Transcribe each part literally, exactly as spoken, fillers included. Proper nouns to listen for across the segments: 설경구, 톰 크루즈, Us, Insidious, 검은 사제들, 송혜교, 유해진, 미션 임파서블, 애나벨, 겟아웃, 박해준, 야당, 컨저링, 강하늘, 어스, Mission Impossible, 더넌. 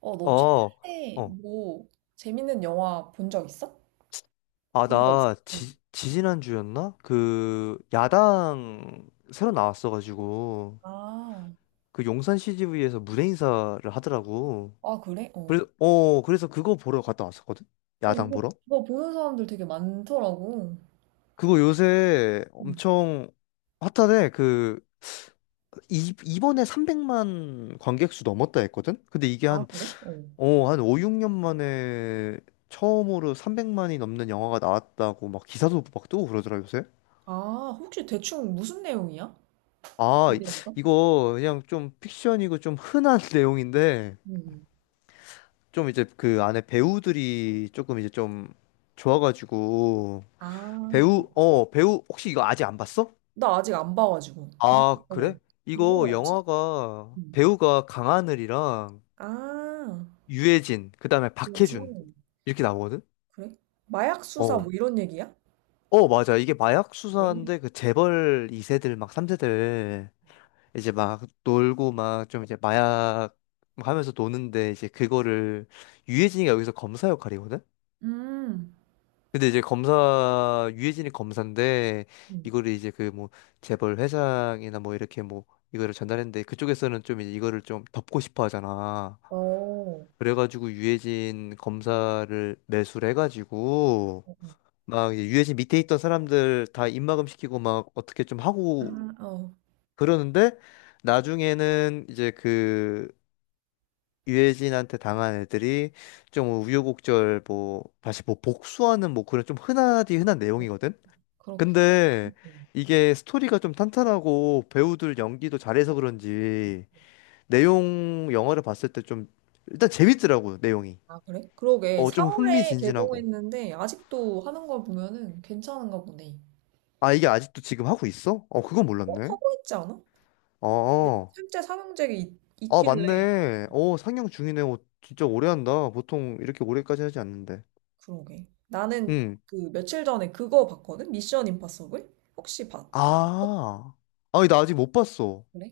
어, 어, 너 최근에 어. 뭐 재밌는 영화 본 적 있어? 아, 본 거 있어. 나 응. 지, 지지난주였나? 그 야당 새로 나왔어가지고 아, 그 용산 씨지비에서 무대 인사를 하더라고. 아 그래? 어. 그래서 어, 그래서 그거 보러 갔다 왔었거든? 어, 야당 요새 보러? 그거 보는 사람들 되게 많더라고. 그거 요새 응. 엄청 핫하대. 그 이, 이번에 삼백만 관객 수 넘었다 했거든? 근데 이게 아, 한, 그래? 어. 어, 한 오, 육 년 만에 처음으로 삼백만이 넘는 영화가 나왔다고 막 기사도 막 뜨고 그러더라, 요새. 아, 혹시 대충 무슨 내용이야? 아, 그 이- 대 이거? 이거 그냥 좀 픽션이고 좀 흔한 내용인데 음. 좀 이제 그 안에 배우들이 조금 이제 좀 좋아가지고 아, 배우 어 배우 혹시 이거 아직 안 봤어? 나 아직 안 봐가지고. 누구, 아, 어. 그래? 누구 이거 나오지? 영화가 응. 배우가 강하늘이랑 아, 유해진 그다음에 그래지 박해준 이렇게 나오거든? 그래? 마약 수사 어. 뭐 이런 얘기야? 어, 맞아. 이게 마약 네. 수사인데 그 재벌 이 세들 막 삼 세들 이제 막 놀고 막 좀 이제 마약 막 하면서 노는데 이제 그거를 유해진이가 여기서 검사 역할이거든? 음. 근데 이제 검사 유해진이 검사인데 응. 이거를 이제 그 뭐 재벌 회장이나 뭐 이렇게 뭐 이거를 전달했는데 그쪽에서는 좀 이제 이거를 좀 덮고 싶어 하잖아. 어. 어, 그래가지고 유해진 검사를 매수를 해가지고 어. 막 이제 유해진 밑에 있던 사람들 다 입막음 시키고 막 어떻게 좀 하고 아, 어. 그러는데 나중에는 이제 그 유해진한테 당한 애들이 좀 우유곡절 뭐 다시 뭐 복수하는 뭐 그런 좀 흔하디 흔한 내용이거든. 그렇구나. 근데 이게 스토리가 좀 탄탄하고 배우들 연기도 잘해서 그런지 내용 영화를 봤을 때 좀 일단 재밌더라고 내용이. 아, 그래? 그러게. 어 사 좀 사월에 흥미진진하고. 개봉했는데 아직도 하는 걸 보면은 괜찮은가 보네. 아 이게 아직도 지금 하고 있어? 어 그건 어, 몰랐네. 하고 있지 않아? 어. 어. 실제 삼형제가 있, 아 있길래. 맞네. 어 상영 중이네. 어, 진짜 오래 한다. 보통 이렇게 오래까지 하지 않는데. 그러게. 나는 응. 그 며칠 전에 그거 봤거든? 미션 임파서블? 혹시 봤? 아. 아니, 나 아직 못 봤어. 그래?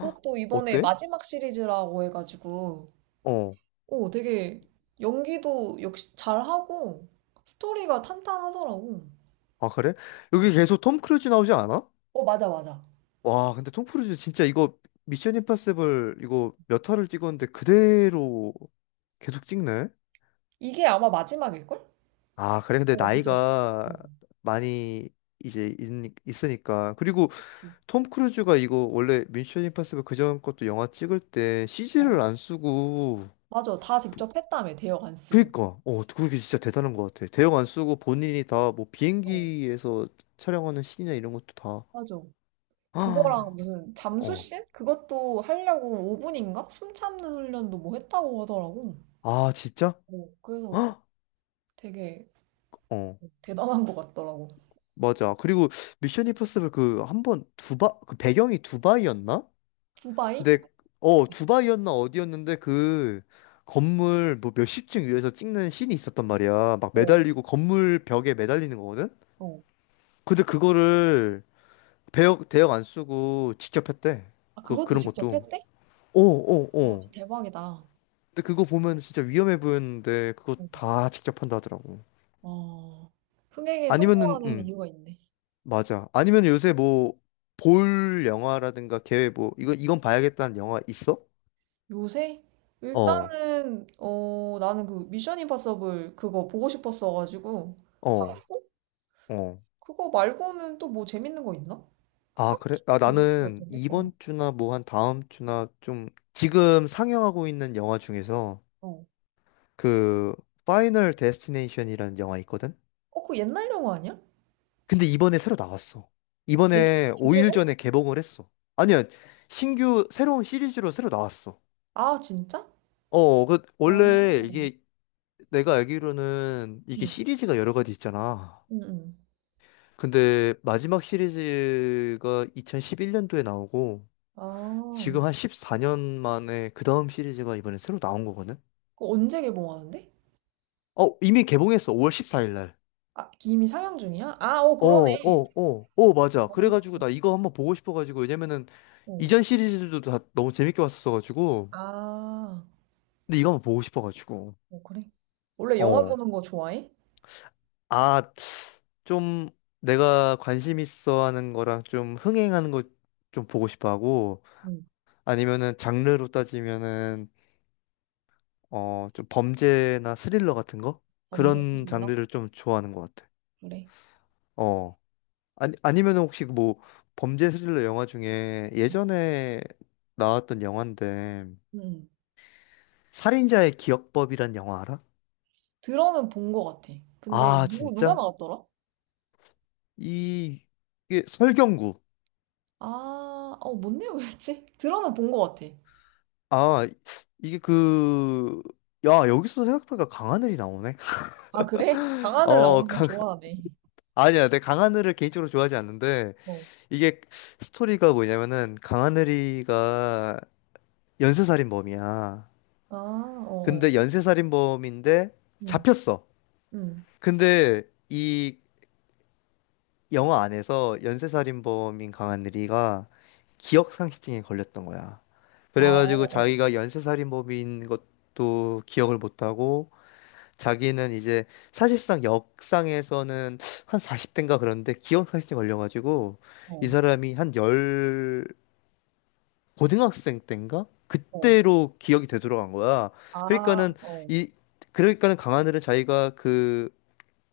헉, 이번에 어때? 마지막 시리즈라고 해가지고, 어. 오, 되게 연기도 역시 잘하고, 스토리가 탄탄하더라고. 아, 그래? 응. 여기 계속 톰 크루즈 나오지 않아? 어, 맞아, 맞아. 와, 근데 톰 크루즈 진짜 이거 미션 임파서블 이거 몇 화를 찍었는데 그대로 계속 찍네? 이게 아마 마지막일걸? 아, 그래. 근데 어, 이제. 나이가 응. 많이 이제 있, 있으니까. 그리고 그치. 톰 크루즈가 이거 원래 미션 임파서블 그전 것도 영화 찍을 때 어, 씨지를 안 쓰고 맞아. 다 직접 했다며, 대역 안 쓰고. 그니까, 어, 그게 진짜 대단한 것 같아. 대형 안 쓰고 본인이 다 뭐 어, 비행기에서 촬영하는 신이나 이런 것도 다. 맞아. 그거랑 아 무슨 어. 잠수신? 그것도 하려고 오 분인가? 숨 참는 훈련도 뭐 했다고 하더라고. 아, 진짜? 어, 그래서 헉! 되게 어. 대단한 것 같더라고. 맞아. 그리고 미션 임퍼서블 그 한 번 두바 그 배경이 두바이였나? 두바이? 근데 어, 두바이였나 어디였는데 그 건물 뭐 몇십 층 위에서 찍는 씬이 있었단 말이야. 막 어, 매달리고 건물 벽에 매달리는 거거든. 어. 근데 그거를 배역 대역 안 쓰고 직접 했대. 아, 그 그것도 그런 직접 것도. 했대? 어, 어, 와, 어. 진짜 대박이다. 근데 그거 보면 진짜 위험해 보였는데 그거 다 직접 한다 하더라고. 어, 흥행에 아니면은 성공하는 음. 이유가 있네. 맞아. 아니면 요새 뭐, 볼 영화라든가 계획 뭐, 이거, 이건 봐야겠다는 영화 있어? 요새? 어, 일단은, 어, 나는 그 미션 임파서블 그거 보고 싶었어가지고, 어, 봤고, 어. 그거 말고는 또 뭐 재밌는 거 있나? 아, 그래? 딱히 아, 없는 것 나는 같은데? 어, 이번 주나 뭐 한 다음 주나 좀, 지금 상영하고 있는 영화 중에서 어. 그, 파이널 데스티네이션이라는 영화 있거든? 어, 그 옛날 영화 아니야? 근데 이번에 새로 나왔어. 재개, 이번에 오 일 재개봉? 전에 개봉을 했어. 아니야, 신규, 새로운 시리즈로 새로 나왔어. 아, 진짜? 어, 그, 원래 아, 이게 내가 알기로는 이게 응, 시리즈가 여러 가지 있잖아. 응, 응. 근데 마지막 시리즈가 이천십일 년도에 나오고 아, 지금 한 십사 년 만에 그 다음 시리즈가 이번에 새로 나온 거거든? 그거 언제 개봉하는데? 어, 이미 개봉했어. 오월 십사 일 날. 아, 이미 상영 중이야? 아, 어, 어, 그러네. 어, 어, 어, 맞아. 그래가지고 나 이거 한번 보고 싶어가지고 왜냐면은 어. 이전 시리즈들도 다 너무 재밌게 봤었어가지고 아, 근데 이거 한번 보고 싶어가지고. 어, 그래. 원래 영화 어. 보는 거 좋아해? 아, 좀 내가 관심 있어 하는 거랑 좀 흥행하는 거 좀 보고 싶어 하고 응. 아니면은 장르로 따지면은 어, 좀 범죄나 스릴러 같은 거? 범죄 그런 스릴러? 장르를 좀 좋아하는 것 같아. 그래. 어. 아니, 아니면 혹시 그 뭐 범죄 스릴러 영화 중에 예전에 나왔던 영화인데 응. 응. 살인자의 기억법이란 영화 알아? 들어는 본 거 같아. 근데 아, 누구 누가 진짜? 나왔더라? 이, 이게 설경구. 아, 어, 뭔 내용이었지? 들어는 본 거 같아. 아, 이게 그, 야, 여기서 생각보다 강하늘이 나오네. 아, 그래? 강하늘 나오는 어, 걸건 강, 좋아하네. 아니야, 내 강하늘을 개인적으로 좋아하지 않는데, 어. 이게 스토리가 뭐냐면은 강하늘이가 연쇄살인범이야. 아, 어, 어. 근데 연쇄살인범인데 응, 잡혔어. 응. 근데 이 영화 안에서 연쇄살인범인 강하늘이가 기억상실증에 걸렸던 거야. 아, 그래가지고 어, 자기가 연쇄살인범인 것도 기억을 못하고 자기는 이제 사실상 역상에서는 한 사십 대인가 그런데 기억상실증 걸려가지고 이 어, 사람이 한열 고등학생 때인가? 어. 그때로 기억이 되돌아간 거야. 아, 그러니까는 어. 이 그러니까는 강하늘은 자기가 그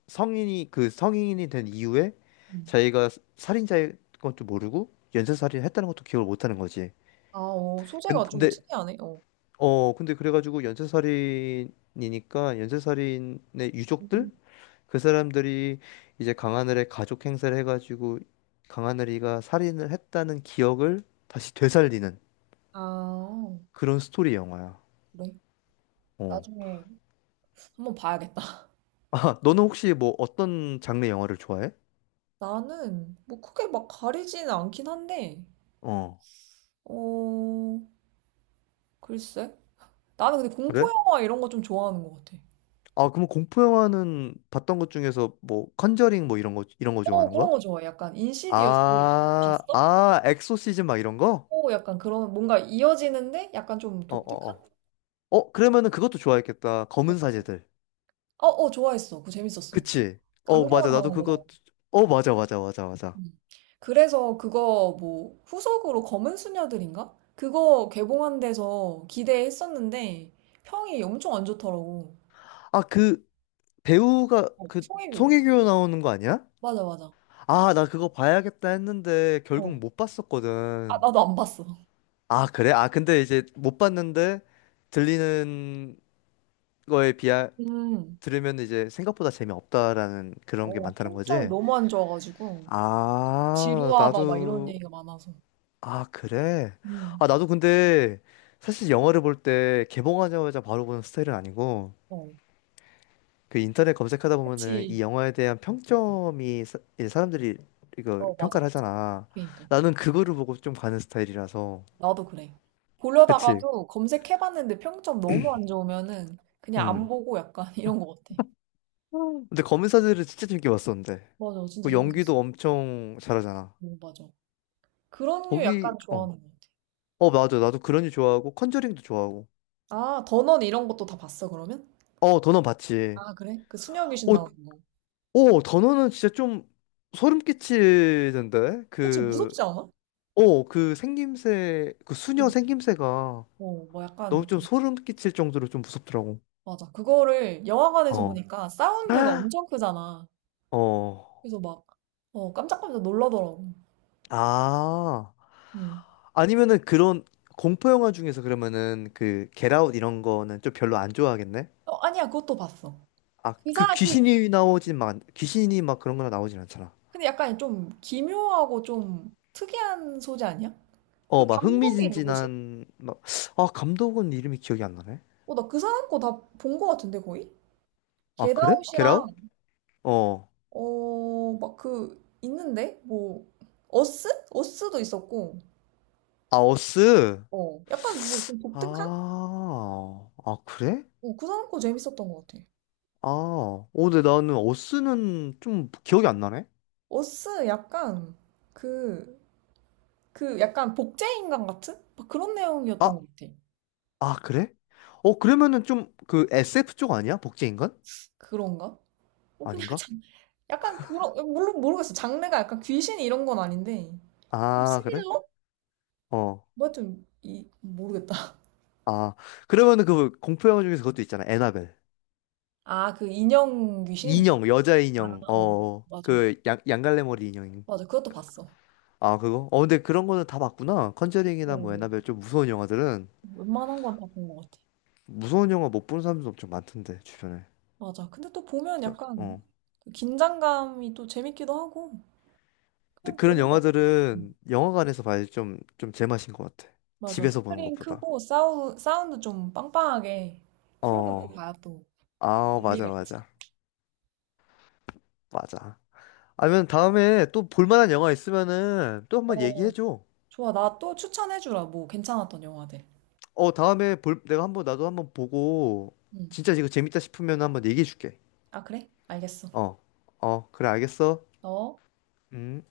성인이 그 성인이 된 이후에 응. 자기가 살인자인 것도 모르고 연쇄살인을 했다는 것도 기억을 못 하는 거지. 아, 어. 소재가 좀 근데 특이하네. 어. 어 근데 그래가지고 연쇄살인이니까 연쇄살인의 음. 유족들 그 사람들이 이제 강하늘의 가족 행세를 해가지고 강하늘이가 살인을 했다는 기억을 다시 되살리는 아, 그런 스토리 영화야. 그래. 어. 나중에 한번 봐야겠다. 아, 너는 혹시 뭐 어떤 장르 영화를 좋아해? 나는 뭐 크게 막 가리지는 않긴 한데, 어, 어, 글쎄. 나는 근데 공포 그래? 영화 이런 거 좀 좋아하는 것 같아. 아, 그럼 공포 영화는 봤던 것 중에서 뭐 컨저링 뭐 이런 거 이런 거 어, 좋아하는 거야? 그런 거 좋아해. 약간 인시디어스 아, 봤어? 아, 엑소시즘 막 이런 거? 어, 약간 그런 뭔가 이어지는데 약간 좀 어, 어, 독특한? 어. 어, 그러면은 그것도 좋아했겠다. 검은 사제들. 어, 어, 좋아했어. 그거 재밌었어. 그치? 어, 맞아. 강동원 나도 나오는 거잖아. 그거. 어, 맞아, 맞아, 맞아, 맞아. 음. 그래서 그거 뭐 후속으로 검은 수녀들인가? 그거 개봉한 데서 기대했었는데 평이 엄청 안 좋더라고. 아, 그 배우가 어, 그 송혜교. 송혜교 나오는 거 아니야? 맞아, 맞아. 아, 나 그거 봐야겠다 했는데 결국 어. 못 아, 봤었거든. 나도 안 봤어. 아, 그래? 아, 근데 이제 못 봤는데 들리는 거에 비하 음. 들으면 이제 생각보다 재미없다라는 그런 게 어, 많다는 평점이 거지? 너무 안 좋아가지고 아, 지루하다 막 이런 나도. 얘기가 많아서. 아, 그래? 음. 아, 나도 근데 사실 영화를 볼 때 개봉하자마자 바로 보는 스타일은 아니고 어. 그 인터넷 검색하다 보면은 그치. 이 영화에 대한 평점이 사, 이제 사람들이 이거 어, 맞아, 평가를 맞아. 하잖아. 그러니까. 나는 그거를 보고 좀 가는 스타일이라서. 나도 그래. 그치? 보려다가도 검색해봤는데 평점 너무 안 좋으면은 그냥 안 음. 보고 약간 이런 것 같아. 근데 검은사제를 진짜 재밌게 봤었는데. 맞아, 진짜 그 연기도 재밌었어. 엄청 잘하잖아. 오, 맞아. 그런 류 거기 약간 어. 좋아하는 것 같아. 어, 맞아. 나도 그런지 좋아하고 컨저링도 좋아하고. 아, 더넌 이런 것도 다 봤어, 그러면? 어, 더넌 봤지. 아, 그래? 그 수녀 귀신 어, 나오는 거. 어, 더넌은 진짜 좀 소름 끼치던데. 그치, 그 무섭지 않아? 어, 그 생김새, 그 수녀 응. 생김새가 어, 뭐 너무 약간 좀 좀, 소름 끼칠 정도로 좀 무섭더라고. 맞아. 그거를 영화관에서 어. 보니까 사운드가 엄청 크잖아. 어. 그래서 막, 어, 깜짝깜짝 놀라더라고. 아. 응. 아니면은 그런 공포 영화 중에서 그러면은 그 겟아웃 이런 거는 좀 별로 안 좋아하겠네. 어, 아니야, 그것도 봤어. 아, 그 그 사람, 그, 귀신이 나오진 막 귀신이 막 그런 거나 나오진 않잖아. 근데 약간 좀 기묘하고 좀 특이한 소재 아니야? 어, 그 막 감독이 누구지? 흥미진진한 막. 아, 감독은 이름이 기억이 안 나네. 어, 나 그 사람 거 다 본 거 같은데, 거의? 아, 그래? 겟아웃이랑, 겟아웃? 어. 어, 막 그, 있는데? 뭐, 어스? 어스도 있었고, 아, 어스. 어. 약간 뭐 좀 독특한? 아. 아, 그래? 어, 그 사람 거 재밌었던 것 같아. 아. 어, 근데 나는 어스는 좀 기억이 안 나네. 어스 약간, 그, 그 약간 복제인간 같은? 막 그런 내용이었던 아, 것 같아. 아, 그래? 어, 그러면은 좀 그 에스에프 쪽 아니야? 복제인간? 그런가? 어, 그냥 아닌가? 장 약간 그런, 어, 물론 모르겠어. 장르가 약간 귀신 이런 건 아닌데, 좀 아, 그래? 스릴러? 어. 뭐 좀, 이, 모르겠다. 아. 그러면은 그 공포 영화 중에서 그것도 있잖아. 애나벨. 아, 그 인형 귀신? 인형, 여자 아, 인형. 어, 어. 맞아. 그 양, 양갈래 머리 인형. 맞아. 그것도 봤어. 아, 그거? 어, 근데 그런 거는 다 봤구나. 컨저링이나 어, 뭐 애나벨 좀 무서운 영화들은. 웬만한 건 다 본 것 같아. 무서운 영화 못 보는 사람도 엄청 많던데 주변에. 맞아. 근데 또 보면 그죠? 약간 어. 그 긴장감이 또 재밌기도 하고, 근데 그냥 그런 보는 것 같아. 영화들은 음. 영화관에서 봐야 좀 좀 제맛인 것 같아. 맞아. 집에서 보는 스크린 것보다. 크고 사우, 사운드 좀 빵빵하게 틀어놓고 음, 어. 봐야 또 아, 맞아, 의미가 있지. 맞아, 맞아. 아니면 다음에 또 볼만한 영화 있으면은 또 한번 어, 얘기해줘. 좋아. 나 또 추천해주라. 뭐 괜찮았던 영화들. 어, 다음에 볼 내가 한번 나도 한번 보고 응. 진짜 이거 재밌다 싶으면 한번 얘기해줄게. 아, 그래? 알겠어. 어, 어, 그래 알겠어. 어? 음.